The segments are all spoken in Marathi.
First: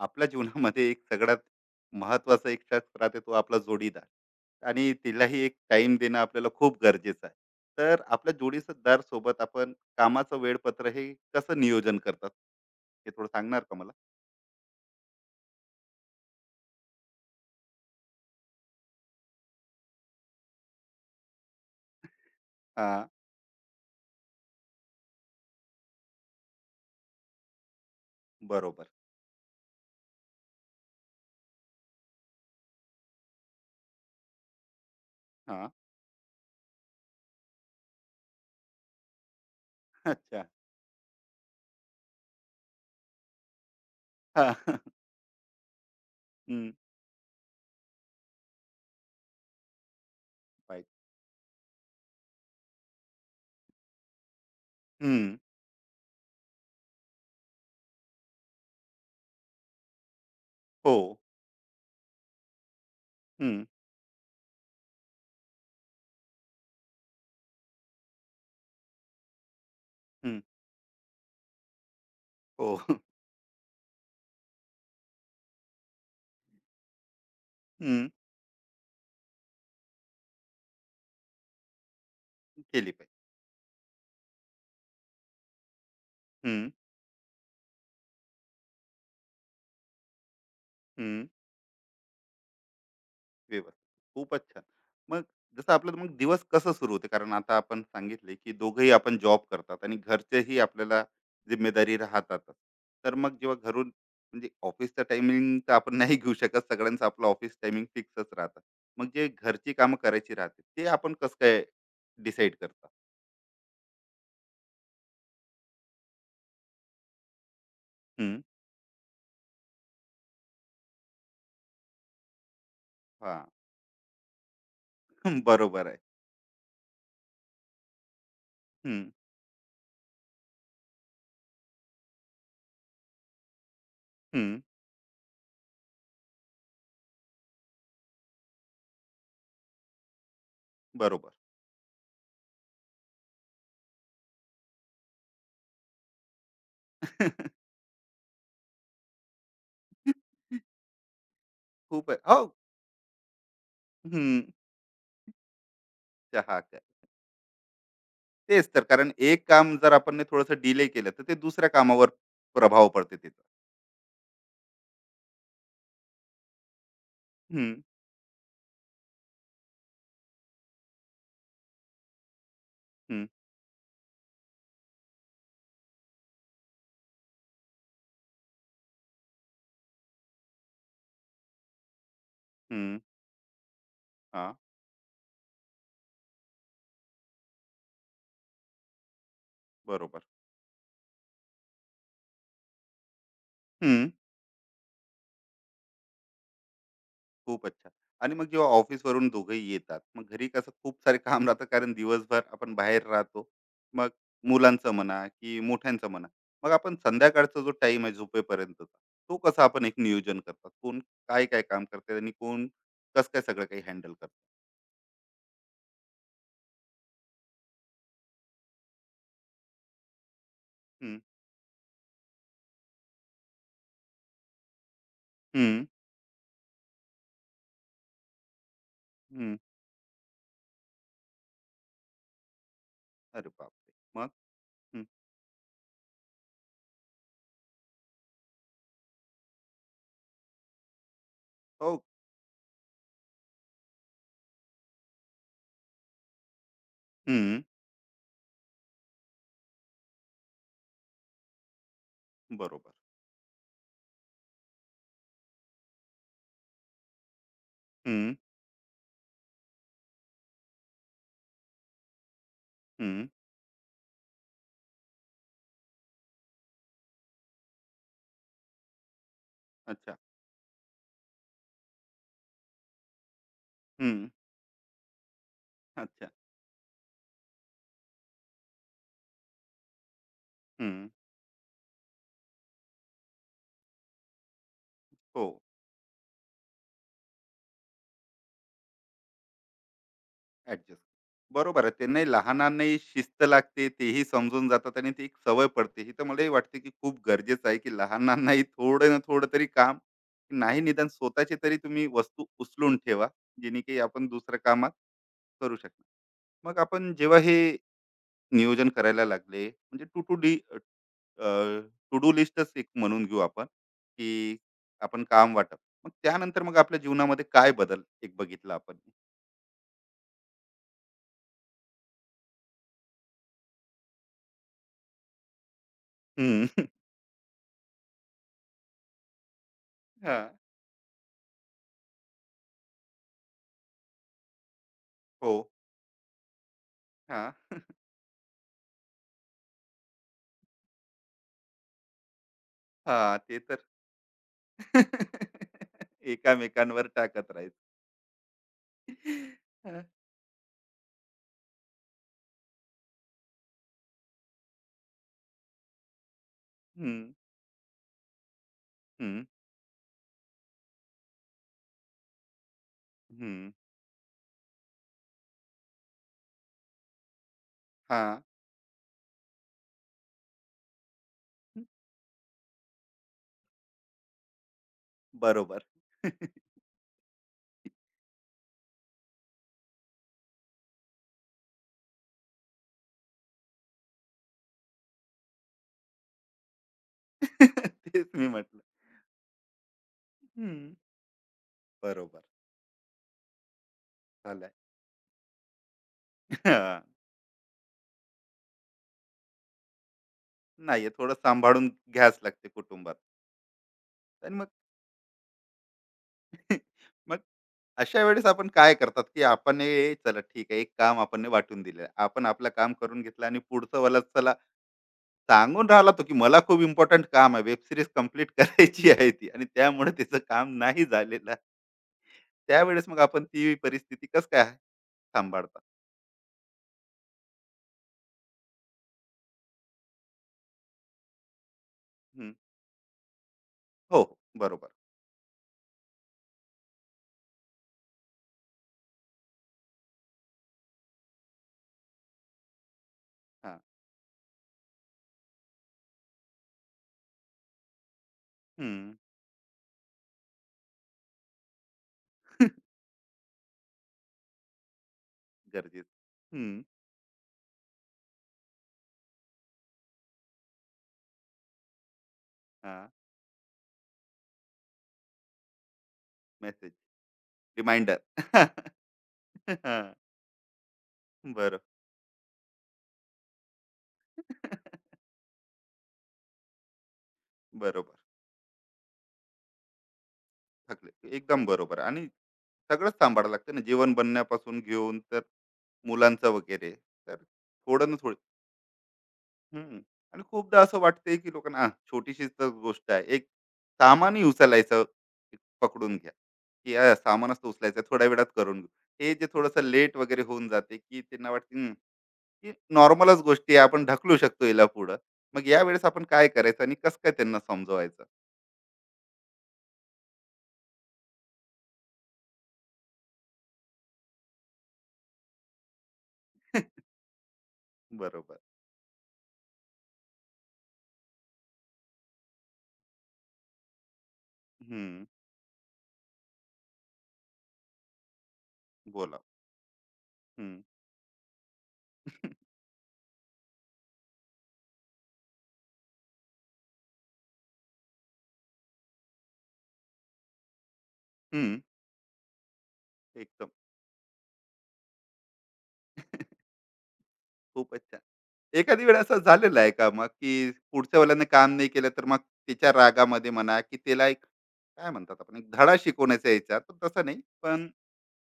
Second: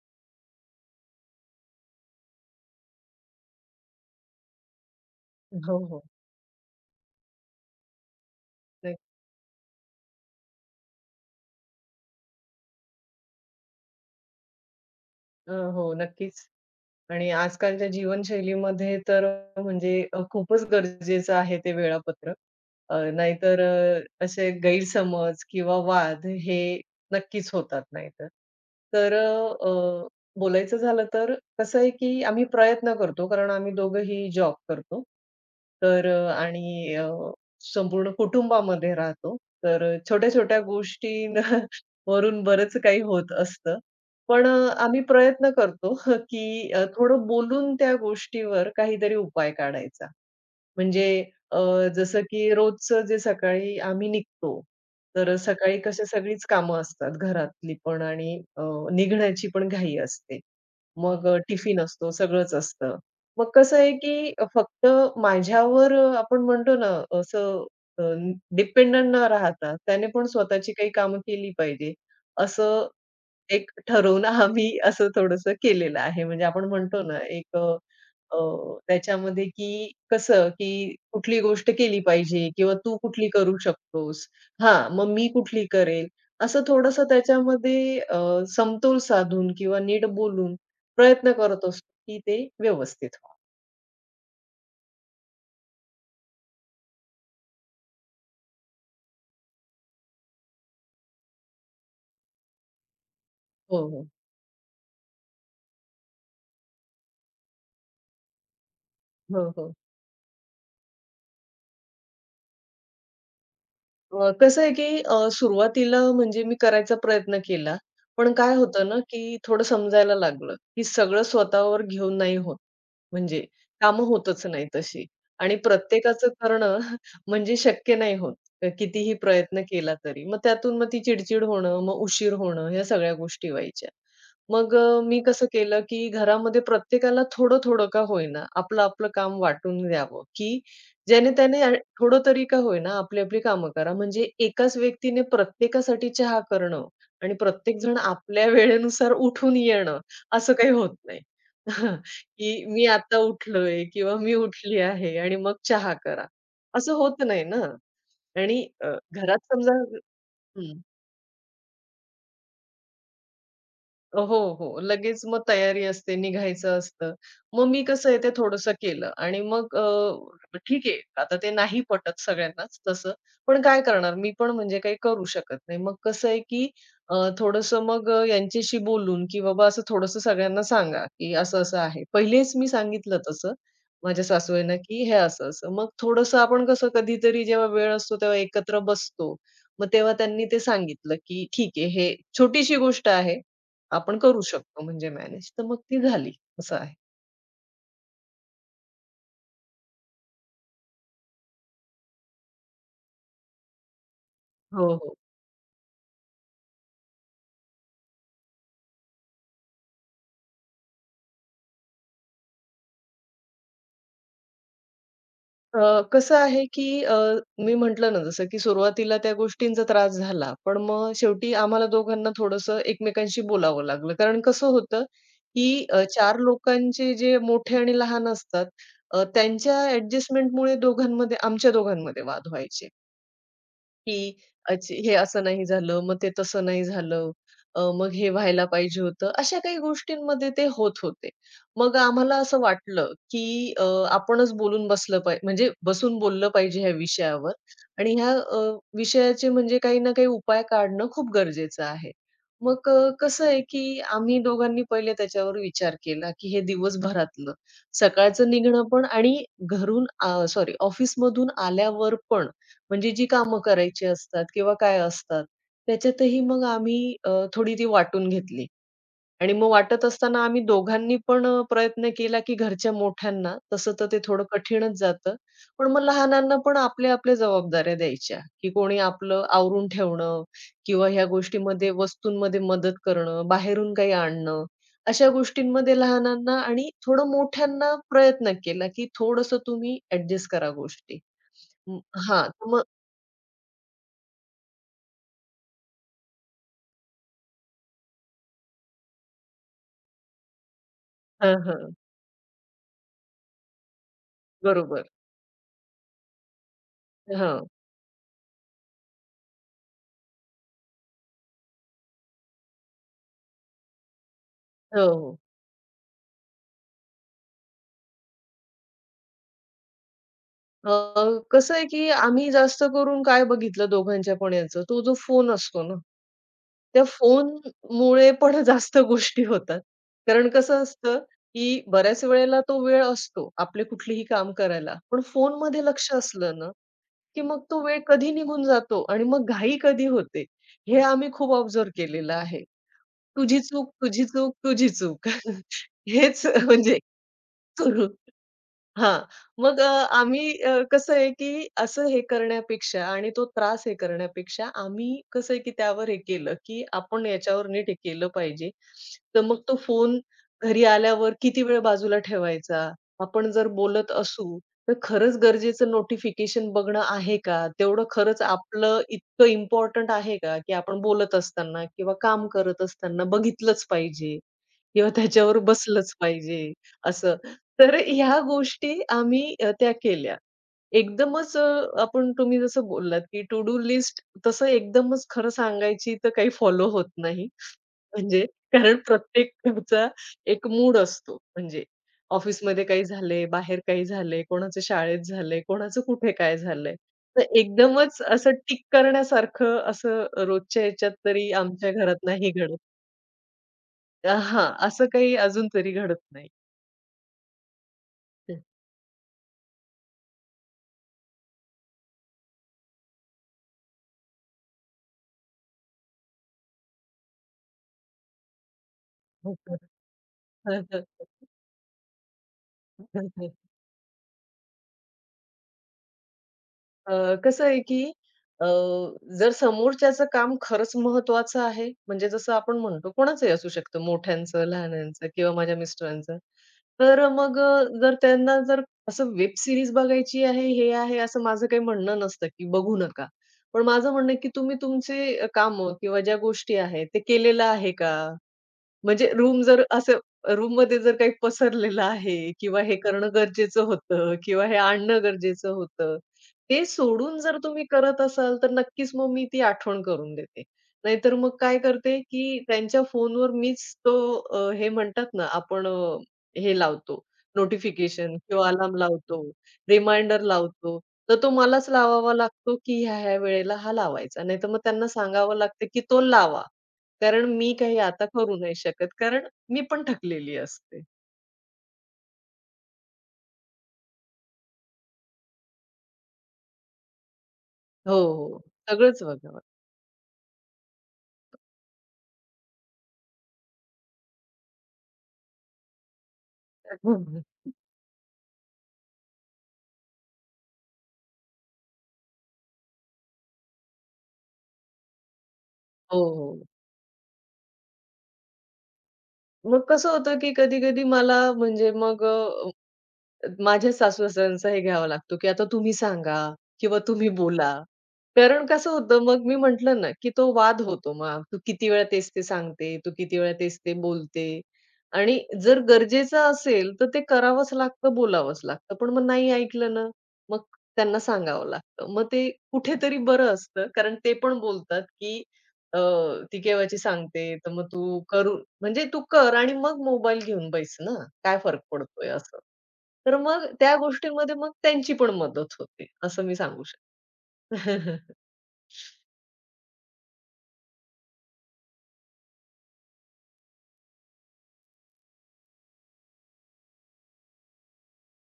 आपल्या जीवनामध्ये एक सगळ्यात महत्वाचा एक शख्स राहते, तो आपला जोडीदार. आणि तिलाही एक हो, टाइम हो. देणं आपल्याला खूप गरजेचं आहे. तर आपल्या नक्क जोडीदार सोबत आपण कामाचं वेळपत्र हे कसं नियोजन करतात, हे थोडं सांगणार का मला? हो, नक्कीच. आणि आजकालच्या जीवनशैलीमध्ये तर म्हणजे खूपच गरजेचं आहे ते वेळापत्रक. हा. नाहीतर असे गैरसमज किंवा वाद हे नक्कीच होतात नाहीतर. बरोबर. तर अ, अ, बोलायचं झालं तर कसं आहे, की आम्ही प्रयत्न करतो कारण आम्ही दोघंही जॉब करतो. हा. तर अ, आणि अ, संपूर्ण कुटुंबामध्ये राहतो. अच्छा. छोट्या-छोट्या वरून बरंच काही होत असतं. पण हा. अ, आम्ही प्रयत्न करतो, की हम्म. अ, थोडं बोलून त्या गोष्टीवर काहीतरी उपाय काढायचा. पाहिजे. म्हणजे अ, जसं की रोजचं जे सकाळी आम्ही निघतो, तर हम्म. सकाळी कसे सगळीच कामं असतात घरातली पण आणि निघण्याची पण घाई असते. हो. मग टिफिन असतो, सगळंच असतं. मग हम्म. कसं आहे की फक्त माझ्यावर आपण म्हणतो ना असं अ, डिपेंडंट न राहता त्याने पण हम्म. स्वतःची काही कामं केली पाहिजे, हो. असं एक ठरवून आम्ही असं थोडंसं केलेलं आहे. म्हणजे आपण म्हणतो ना एक अ, हम्म. अ, त्याच्यामध्ये की कसं की कुठली गोष्ट केली पाहिजे किंवा केली तू पाहिजे. कुठली करू शकतोस? हां, मग मी कुठली करेल? असं हम्म. थोडंसं त्याच्यामध्ये समतोल साधून किंवा नीट बोलून हम्म. प्रयत्न करत असतो की ते व्यवस्थित व्हावं. व्यवस्थित. खूपच छान. मग जसं आपलं मग दिवस कसं सुरू होते? कारण आता आपण सांगितले, की दोघंही आपण जॉब करतात आणि घरचेही आपल्याला जिम्मेदारी राहतातच. तर मग जेव्हा हो, घरून, हो. म्हणजे ऑफिसचा टायमिंग तर आपण नाही घेऊ शकत. सगळ्यांचं आपलं ऑफिस टायमिंग फिक्सच राहतं. मग जे हो, घरची हो. कामं करायची राहते, ते आपण कसं काय डिसाईड करता? कसं आहे की सुरुवातीला म्हणजे मी करायचा प्रयत्न केला. पण हं. काय होतं ना की थोडं समजायला लागलं की सगळं स्वतःवर घेऊन नाही होत. म्हणजे हां. कामं होतच नाही तशी आणि बरोबर आहे. प्रत्येकाचं करणं म्हणजे शक्य नाही होत. हं, कितीही प्रयत्न केला तरी. मग त्यातून मग ती चिड-चिड होणं, मग उशीर होणं ह्या सगळ्या गोष्टी व्हायच्या. हं. मग मी कसं केलं, की घरामध्ये प्रत्येकाला थोडं-थोडं का होईना, आपलं-आपलं काम वाटून द्यावं, की बरोबर. ज्याने त्याने थोडं तरी का होईना आपली-आपली कामं करा. म्हणजे एकाच व्यक्तीने प्रत्येकासाठी चहा करणं आणि प्रत्येकजण आपल्या वेळेनुसार उठून येणं असं काही होत नाही. खूप आहे. हो. की मी आता उठलोय किंवा मी हं. उठली आहे आणि मग चहा करा. चहा. असं होत नाही ना आणि तेच तर, कारण घरात एक काम समजा जर आपण थोडस डिले केलं, तर ते दुसऱ्या कामावर प्रभाव पडते तिथं. हो, हो. लगेच मग तयारी असते, निघायचं असतं. मग हम्म. मी कसं आहे ते थोडंसं केलं आणि मग ठीक आहे, आता ते नाही पटत सगळ्यांनाच तसं. हम्म. पण काय करणार मी पण म्हणजे काही करू शकत नाही. मग कसं आहे की थोडंसं मग यांच्याशी बोलून की बाबा असं थोडंसं सगळ्यांना सांगा की असं-असं आहे. पहिलेच मी हम्म. सांगितलं तसं माझ्या हा. सासूबाईंना की हे असं-असं. मग थोडंसं आपण कसं कधीतरी जेव्हा वेळ असतो तेव्हा एकत्र बसतो. मग तेव्हा बरोबर. त्यांनी ते सांगितलं की ठीक आहे, हे छोटीशी गोष्ट आहे. हम्म. आपण करू शकतो म्हणजे मॅनेज. तर मग ती झाली असं आहे. खूप अच्छा. आणि मग जेव्हा ऑफिस वरून दोघेही येतात, मग घरी कसं खूप सारे काम राहतं, कारण दिवसभर आपण बाहेर राहतो. मग मुलांचं हो, हो. म्हणा की मोठ्यांचं म्हणा, मग आपण संध्याकाळचा जो टाइम आहे झोपेपर्यंतचा, तो कसा आपण एक नियोजन करतात, कोण काय काय काम करते आणि कोण कस काय सगळं काही हॅन्डल करतात. कसं आहे की मी म्हटलं ना जसं की सुरुवातीला त्या गोष्टींचा त्रास झाला. पण मग हम्म. शेवटी आम्हाला दोघांना थोडंसं एकमेकांशी बोलावं लागलं. कारण कसं होतं हम्म. की 4 लोकांचे जे मोठे आणि लहान असतात हम्म. त्यांच्या ॲडजस्टमेंटमुळे आमच्या दोघांमध्ये वाद व्हायचे. अरे बापरे, की मग. अच्छा हम्म. हे असं नाही झालं, मग ते तसं नाही झालं. मग हे व्हायला पाहिजे होतं. अशा काही गोष्टींमध्ये ते होत होते. मग हो. आम्हाला असं वाटलं, की आपणच बोलून बसलं पाहिजे म्हणजे बसून बोललं पाहिजे ह्या विषयावर हम्म. आणि ह्या विषयाचे म्हणजे काही ना काही उपाय काढणं खूप गरजेचं आहे. मग बरोबर. अ, कसं आहे, की आम्ही दोघांनी पहिले त्याच्यावर विचार केला, की हे दिवसभरातलं, हं, सकाळचं निघणं पण आणि घरून सॉरी ऑफिसमधून आल्यावर पण. म्हणजे हं. जी कामं करायची असतात किंवा काय असतात, त्याच्यातही मग आम्ही थोडी ती वाटून घेतली आणि मग वाटत अच्छा. असताना आम्ही दोघांनी पण प्रयत्न केला, की घरच्या मोठ्यांना तसं तर ते हं. थोडं कठीणच जातं. पण मग अच्छा. लहानांना पण आपल्या आपल्या जबाबदाऱ्या द्यायच्या, की कोणी आपलं आवरून ठेवणं हं. किंवा ह्या गोष्टीमध्ये वस्तूंमध्ये मदत करणं, बाहेरून काही आणणं. अशा हो, गोष्टींमध्ये लहानांना आणि थोडं मोठ्यांना प्रयत्न केला, की थोडंसं तुम्ही ॲडजस्ट करा ॲडजस्ट. गोष्टी. बरोबर आहे. हं, त्यांनाही, हां, मग लहानांनाही शिस्त लागते, तेही समजून जातात आणि ती एक सवय पडते. ही तर मलाही वाटते, की खूप गरजेचं आहे, की लहानांनाही थोडं ना थोडं तरी काम. नाही, निदान स्वतःची हां, तरी हां. तुम्ही वस्तू उचलून ठेवा, जेणे की आपण दुसऱ्या कामात बरोबर. करू शकणार. मग आपण जेव्हा हे हां. नियोजन करायला लागले, म्हणजे to to D, to do लिस्टच एक म्हणून घेऊ आपण, की हो, आपण हो. काम वाटप. मग त्यानंतर मग आपल्या जीवनामध्ये काय बदल एक बघितला आपण? अ, कसं आहे, की आम्ही जास्त करून काय बघितलं दोघांच्या पण याचं, तो जो फोन असतो ना, हं. त्या फोनमुळे पण जास्त गोष्टी होतात. हां. कारण कसं असतं, की बऱ्याच वेळेला तो वेळ असतो आपले कुठलीही काम करायला. पण हो. फोनमध्ये लक्ष असलं ना, की हां. मग तो वेळ कधी निघून जातो आणि मग घाई कधी होते, हे आम्ही खूप ऑब्झर्व्ह केलेलं आहे. हां. ते तुझी तर. चूक, तुझी चूक, तुझी चूक. हेच म्हणजे एकामेकांवर टाकत राहायचं. सुरू. हां. मग अ, हां. आम्ही अ, कसं आहे, की असं हे करण्यापेक्षा आणि तो त्रास हे करण्यापेक्षा आम्ही कसं आहे, की त्यावर हे केलं, की हं, आपण याच्यावर नीट हे केलं पाहिजे. तर हं, मग तो फोन घरी आल्यावर किती वेळ बाजूला ठेवायचा? आपण जर हं. बोलत असू, तर खरंच गरजेचं नोटिफिकेशन बघणं आहे का? तेवढं हां. खरंच आपलं इतकं इम्पोर्टंट आहे का, की आपण बोलत असताना किंवा काम करत असताना बघितलंच पाहिजे किंवा त्याच्यावर बरोबर. बसलंच पाहिजे असं. तर ह्या गोष्टी आम्ही त्या केल्या. एकदमच आपण तुम्ही जसं बोललात, की टू डू लिस्ट तसं एकदमच खरं सांगायची तर काही फॉलो होत नाही. तेच म्हणजे मी म्हटलं. कारण प्रत्येकाचा एक हं. मूड असतो. म्हणजे बरोबर. ऑफिसमध्ये काही झालंय, बाहेर काही झालंय, झालंय. कोणाचं शाळेत झालंय, कोणाचं कुठे काय झालंय. हां. तर एकदमच असं टिक करण्यासारखं असं रोजच्या नाही, ह्याच्यात थोडं तरी सांभाळून आमच्या घरात घ्यावंच नाही लागते घडत. कुटुंबात. आणि मग. हां, असं काही अजून तरी घडत नाही. मग अशा वेळेस आपण काय करतात, की आपण हे चला ठीक आहे, एक काम आपण ने वाटून दिलं, आपण आपलं काम करून घेतलं आणि पुढचं वाला चला सांगून राहिला, तो की मला खूप इम्पॉर्टंट काम आहे, वेब सिरीज कम्प्लीट करायची आहे ती आणि त्यामुळे त्याचं काम नाही झालेलं आहे. त्यावेळेस मग आपण ती परिस्थिती कस काय सांभाळतात? कसं आहे की अ, जर समोरच्याचं काम खरंच महत्त्वाचं आहे, म्हणजे हम्म. जसं आपण म्हणतो कोणाचंही असू शकतं, हो, हो. मोठ्यांचं, बरोबर. लहानांचं किंवा माझ्या मिस्टरांचं. तर मग जर त्यांना जर असं वेब सीरीज बघायची आहे, हे आहे, असं माझं काही म्हणणं नसतं की बघू नका. हा. पण माझं म्हणणं आहे की तुम्ही तुमचे किंवा ज्या गोष्टी आहेत, ते केलेलं आहे का? हम्म. म्हणजे रूममध्ये जर काही पसरलेलं आहे किंवा हे करणं गरजेचं होतं किंवा हे आणणं गरजेचं होतं. गरजेचं. हम्म. ते सोडून जर तुम्ही करत असाल, तर नक्कीच मग मी ती आठवण करून देते. नाहीतर मग काय करते, की हा. त्यांच्या फोनवर मीच तो हे म्हणतात ना, आपण हे मेसेज. लावतो रिमाइंडर. नोटिफिकेशन किंवा अलार्म लावतो, हा. रिमाइंडर लावतो. तर तो बरोबर. मलाच लावावा लागतो, की ह्या-ह्या वेळेला हा लावायचा. नाहीतर मग त्यांना सांगावं लागतं, की तो लावा. कारण मी काही बरोबर. आता करू नाही शकत, कारण मी पण थकलेली असते. थकले एकदम, बरोबर. आणि सगळंच सांभाळावं लागतं ना, जेवण बनण्यापासून घेऊन, तर मुलांचं वगैरे, तर थोडं हो, ना थोडं. हो. सगळंच बघावं हम्म. आणि खूपदा असं वाटतंय, की लोकांना "आ, छोटीशीच तर गोष्ट आहे, एक सामानही उचलायचं पकडून घ्या," की "आ, लागतं. सामानच तर उचलायचं, थोड्या वेळात करून घेऊ." हे जे थोडंसं लेट वगैरे होऊन जाते, की त्यांना वाटते "हं, की नॉर्मलच गोष्टी आहे, आपण ढकलू शकतो याला पुढं." मग यावेळेस हो, आपण काय हो. करायचं आणि कसं काय त्यांना समजवायचं? मग कसं होतं, की कधी-कधी मला म्हणजे मग माझ्या सासू-सासऱ्यांचा हे घ्यावा लागतो, की आता तुम्ही सांगा किंवा तुम्ही बोला. बरोबर. कारण कसं होतं मग मी म्हटलं ना, की तो वाद होतो मग. तू किती वेळा तेच ते सांगते, तू किती वेळा तेच ते बोलते. हम्म. आणि जर गरजेचं असेल, तर ते करावंच लागतं, बोलावंच लागतं. पण मग बोला. नाही ऐकलं ना, मग हम्म. त्यांना सांगावं लागतं. मग ते कुठेतरी बरं असतं, कारण ते पण बोलतात, की अ, ती केव्हाची सांगते, तर मग तू करू म्हणजे तू कर आणि मग मोबाईल घेऊन बैस ना, काय हम्म. फरक पडतोय असं. तर मग एकदम. त्या गोष्टींमध्ये मग त्यांची पण मदत होते, असं मी सांगू शकते. खूपच छान. एखादी वेळ असं झालेलं आहे का मग, की पुढच्या वेळेला काम नाही केलं, तर मग तिच्या रागामध्ये म्हणा, की तिला एक काय म्हणतात, आपण एक धडा शिकवण्याचा यायचा, तर तसं नाही. पण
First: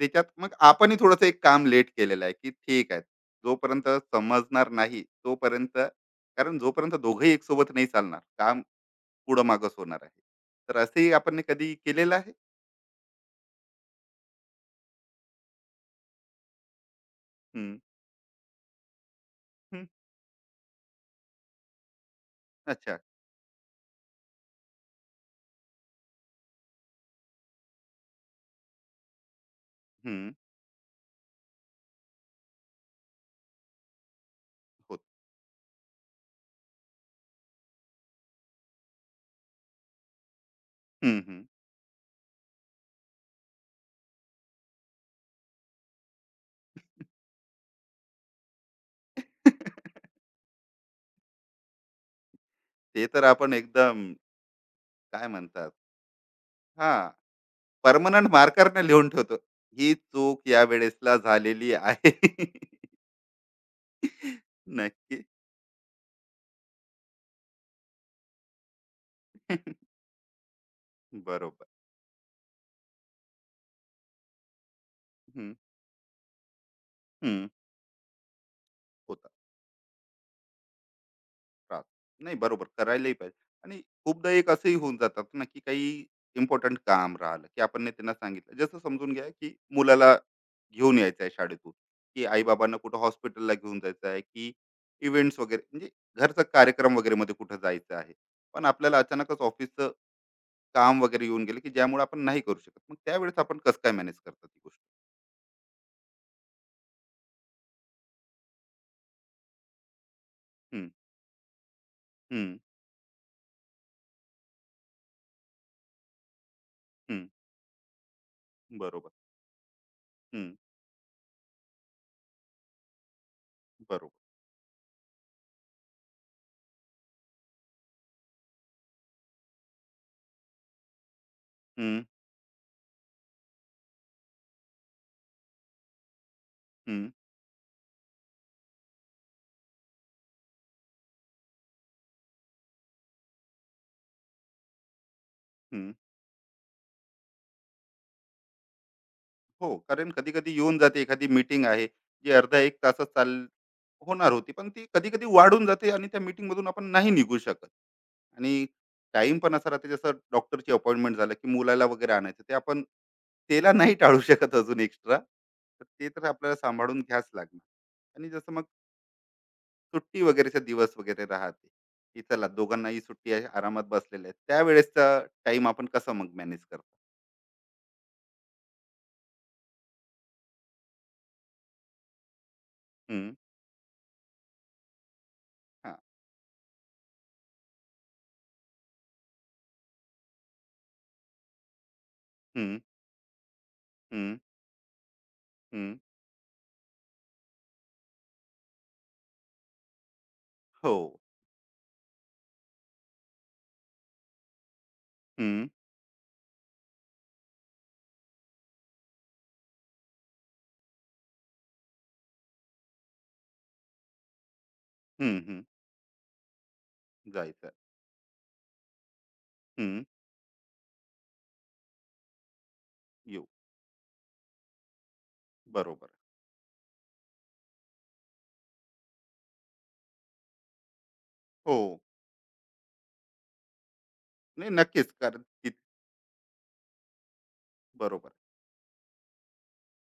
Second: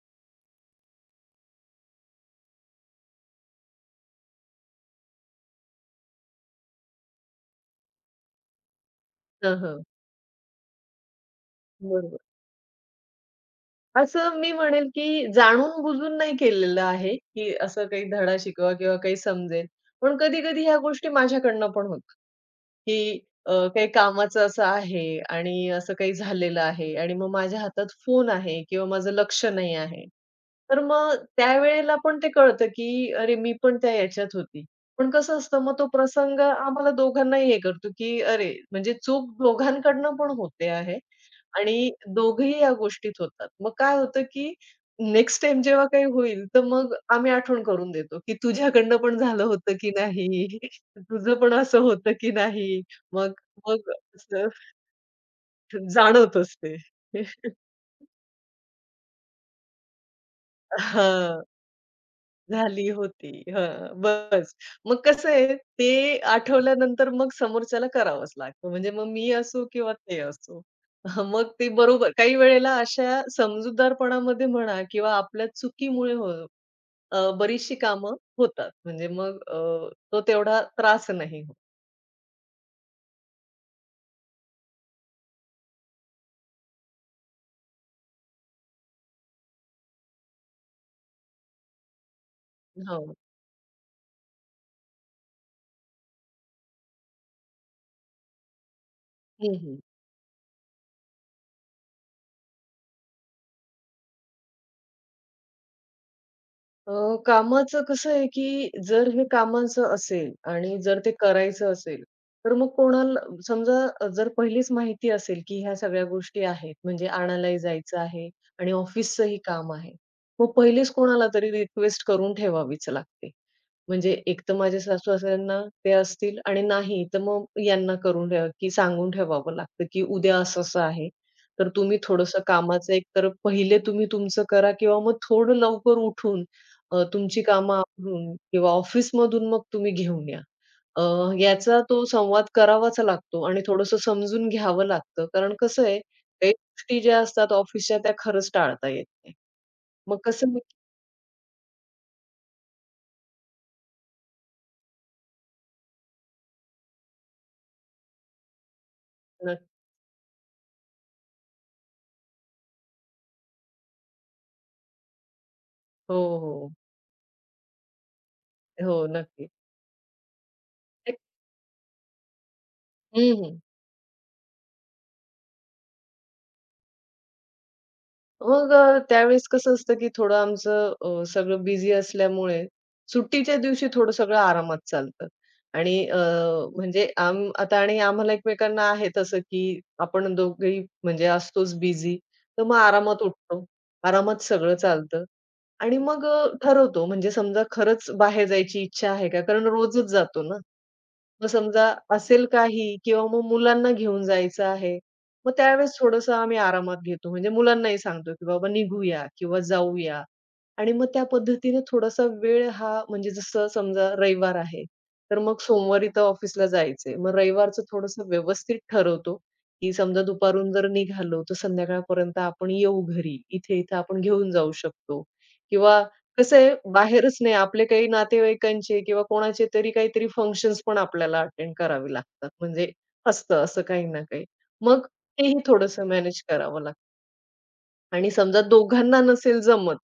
त्याच्यात मग आपणही थोडंसं एक काम लेट केलेलं आहे, की ठीक आहे. जोपर्यंत समजणार नाही तोपर्यंत, कारण जोपर्यंत दोघंही एकसोबत नाही चालणार, काम हं, पुढं-मागंच हं. होणार आहे. तर असंही आपण कधी केलेलं बरोबर. आहे? असं मी म्हणेल, की जाणून-बुजून नाही केलेलं आहे, की हं, असं काही धडा शिकवा किंवा काही समजेल. हं. पण कधी-कधी ह्या गोष्टी माझ्याकडनं पण होतात. की अच्छा. अ, काही कामाचं असं आहे आणि असं काही झालेलं आहे आणि मग माझ्या हातात फोन आहे किंवा माझं लक्ष नाही आहे. हं. तर मग त्यावेळेला पण ते कळतं की अरे, मी पण त्या याच्यात होती. हो. पण कसं असतं मग तो प्रसंग आम्हाला दोघांनाही हे करतो की अरे, म्हणजे चूक दोघांकडनं पण होते आहे हं, हं. आणि दोघंही या गोष्टीत होतात. मग काय होतं की नेक्स्ट टाईम जेव्हा काही होईल, तर मग आम्ही आठवण करून देतो की तुझ्याकडनं पण झालं होतं की नाही? तुझं पण असं होतं की नाही? ते तर मग आपण मग एकदम असं काय म्हणतात? जाणवतच ते. हां. पर्मनंट मार्करने लिहून ठेवतो. ही चूक या वेळेसला हां, झालेली आहे. झाली होती. हां, बस. मग नक्की. कसं आहे ते आठवल्यानंतर मग समोरच्याला करावंच लागतं. म्हणजे मग मी असो किंवा ते असो. हां, मग बरोबर. ते बरोबर काही वेळेला अशा समजूतदारपणामध्ये म्हणा किंवा आपल्या हं, चुकीमुळे हो हं. बरीचशी कामं होतात. म्हणजे होतं. मग अ, तो तेवढा त्रास नाही होत. त्रास. नाही, बरोबर. करायलाही पाहिजे. आणि खूपदा एक असंही होऊन जातात ना, की काही इम्पॉर्टंट काम राहिलं, की आपण नाही त्यांना सांगितलं, जसं समजून घ्या की मुलाला घेऊन यायचं आहे शाळेतून, की आई बाबांना कुठं हो. हॉस्पिटलला घेऊन जायचं आहे, की इव्हेंट्स वगैरे, म्हणजे घरचा कार्यक्रम वगैरे मध्ये कुठं जायचं आहे. पण आपल्याला अचानकच हं, हं. ऑफिसचं काम वगैरे येऊन गेलं, की ज्यामुळे आपण नाही करू शकत, मग त्यावेळेस आपण कसं काय मॅनेज करतो ती गोष्ट? अ, कामाचं कसं आहे, की जर हे कामाचं असेल आणि हम्म. जर ते करायचं असेल, तर हम्म. मग कोणाला समजा जर पहिलीच माहिती असेल, की ह्या सगळ्या गोष्टी आहेत, म्हणजे हम्म. आणायलाही जायचं आहे आणि बरोबर. ऑफिसचंही काम आहे. मग हम्म. पहिलेच कोणाला तरी रिक्वेस्ट करून ठेवावीच लागते. म्हणजे बरोबर. एक तर माझ्या सासू-सासऱ्यांना ते असतील आणि नाही तर मग यांना करून ठेवा, की सांगून ठेवावं लागतं, की उद्या असं-असं आहे. तर तुम्ही हम्म. थोडंसं कामाचं एकतर पहिले तुम्ही तुमचं करा किंवा मग थोडं लवकर उठून हम्म. तुमची कामं आवरून किंवा ऑफिसमधून मग तुम्ही घेऊन या. अ, याचा तो संवाद करावाच लागतो आणि थोडंसं समजून घ्यावं लागतं. कारण कसं हम्म. आहे, काही गोष्टी ज्या असतात ऑफिसच्या त्या खरंच टाळता येत नाही. हो, कारण मग कसं कधी-कधी मी येऊन जाते एखादी मीटिंग आहे, जी अर्धा 1 तासात चाल होणार होती. पण ती कधी-कधी वाढून जाते आणि त्या मीटिंगमधून आपण नाही निघू शकत. आणि टाईम पण असा राहते, जसं डॉक्टरची अपॉइंटमेंट झालं, की मुलाला वगैरे आणायचं. ते आपण त्याला नाही टाळू शकत अजून एक्स्ट्रा. तर ते हो, तर आपल्याला हो. सांभाळून घ्यावंच लागणार. आणि जसं मग हो, नक्की. सुट्टी वगैरेचे दिवस वगैरे राहते, की चला दोघांनाही सुट्टी हं, आहे, हं. आरामात बसलेले आहेत. त्यावेळेसचा टाईम आपण कसं मग मॅनेज करतो? मग त्यावेळेस कसं असतं, की थोडं आमचं सगळं बिझी असल्यामुळे हं. सुट्टीच्या दिवशी थोडं सगळं आरामात चालतं. आणि हां. अ, म्हणजे आता आणि आम्हाला एकमेकांना आहे तसं, की आपण दोघेही म्हणजे असतोच बिझी. तर मग हं, आरामात उठतो, हं, आरामात सगळं चालतं. हं. आणि मग ठरवतो म्हणजे समजा खरंच बाहेर जायची इच्छा आहे का? कारण रोजच जातो ना. हो. मग समजा असेल काही किंवा मग मुलांना घेऊन जायचं आहे. मग हं, त्यावेळेस थोडंसं आम्ही आरामात घेतो. म्हणजे मुलांनाही सांगतो, की "बाबा निघूया किंवा जाऊया." आणि मग त्या पद्धतीने थोडासा वेळ हा म्हणजे जसं समजा रविवार आहे, हं, तर मग हं. सोमवारी तर ऑफिसला जायचंय. मग जायचं. रविवारचं थोडंसं व्यवस्थित ठरवतो, की हं. समजा दुपारून जर निघालो, तर संध्याकाळपर्यंत आपण येऊ घरी. येऊ. इथे-इथे आपण घेऊन जाऊ शकतो किंवा बरोबर. कसं आहे बाहेरच नाही आपले काही नातेवाईकांचे किंवा कोणाचे तरी काहीतरी फंक्शन्स पण आपल्याला अटेंड हो. करावे लागतात. म्हणजे असतं असं काही ना काही. नाही, मग नक्कीच, कारण तेही ती. थोडंसं मॅनेज करावं लागतं. आणि बरोबर. समजा दोघांना नसेल जमत,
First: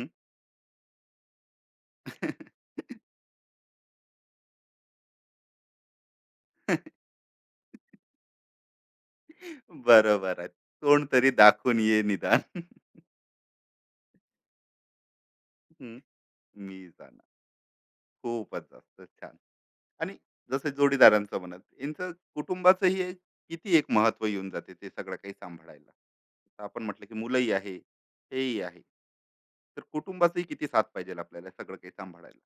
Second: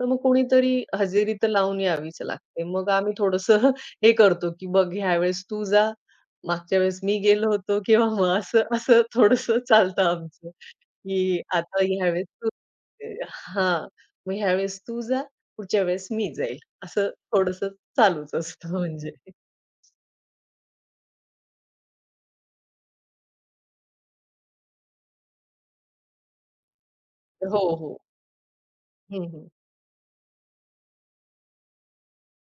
तर मग कोणीतरी हजेरी तर लावून यावीच लागते. मग आम्ही थोडंसं हे करतो, की बघ ह्यावेळेस तू जा, मागच्या वेळेस मी गेलो होतो किंवा मग असं असं थोडंसं चालतं बरोबर आहे. आमचं, कोण तरी की दाखवून आता ये ह्यावेळेस निदान. तू हां, मग ह्यावेळेस तू जा, पुढच्या हं, वेळेस मी जाईल. मी असं जाणार. थोडंसं चालूच खूपच असतं जास्त म्हणजे. छान. आणि जसं जोडीदारांचं म्हणत, यांचं कुटुंबाचंही एक किती एक महत्त्व येऊन जाते ते सगळं काही सांभाळायला. आता आपण म्हटलं की मुलंही हो, आहे, हो. हेही आहे. हं, हं. तर कुटुंबाचंही किती साथ पाहिजेल आपल्याला सगळं काही सांभाळायला.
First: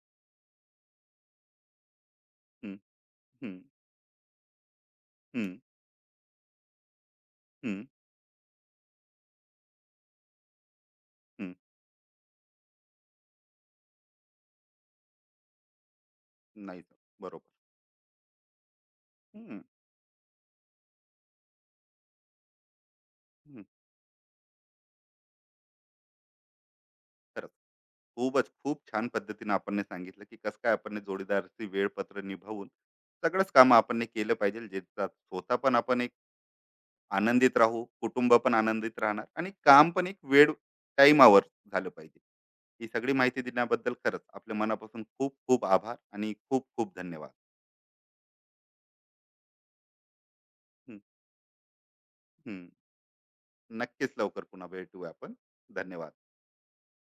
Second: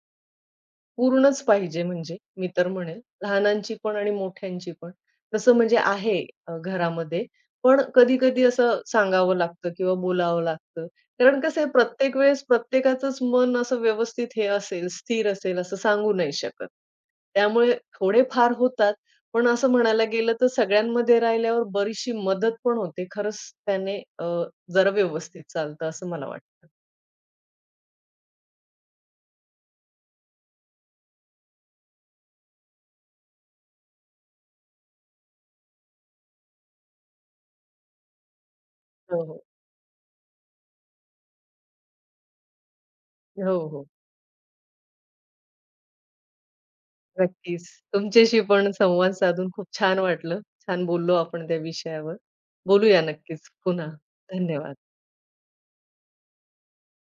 पूर्णच पाहिजे म्हणजे, मी तर हं, म्हणेल. हं, लहानांची पण आणि मोठ्यांची पण. हं, तसं म्हणजे आहे घरामध्ये. पण हं. कधी-कधी असं सांगावं लागतं किंवा बोलावं लागतं. कारण कसं आहे प्रत्येक वेळेस प्रत्येकाचंच मन असं व्यवस्थित हे असेल, स्थिर असेल असं सांगू नाही शकत. नाही सर. बरोबर. त्यामुळे थोडेफार होतात. पण हं, असं म्हणायला गेलं तर सगळ्यांमध्ये राहिल्यावर बरीचशी मदत पण होते. खरंच हं. त्याने जरा व्यवस्थित चालतं असं मला वाटतं. खरंच. खूपच खूप छान पद्धतीने आपण हे सांगितलं, की कसं काय आपण ने जोडीदाराची वेळपत्र निभावून सगळंच कामं आपण ने केलं पाहिजे, ज्याचा स्वतः पण आपण एक आनंदित राहू, कुटुंब पण आनंदित हो, राहणार हो. आणि काम पण एक वेळ टाईमावर झालं पाहिजे. ही सगळी माहिती हो, हो. दिल्याबद्दल खरंच आपल्या मनापासून खूप खूप आभार आणि खूप खूप धन्यवाद. नक्कीच. तुमच्याशी पण संवाद साधून खूप छान वाटलं. छान हं, बोललो आपण त्या विषयावर. हं. बोलूया नक्कीच पुन्हा. नक्कीच लवकर पुन्हा धन्यवाद. भेटूया आपण. धन्यवाद.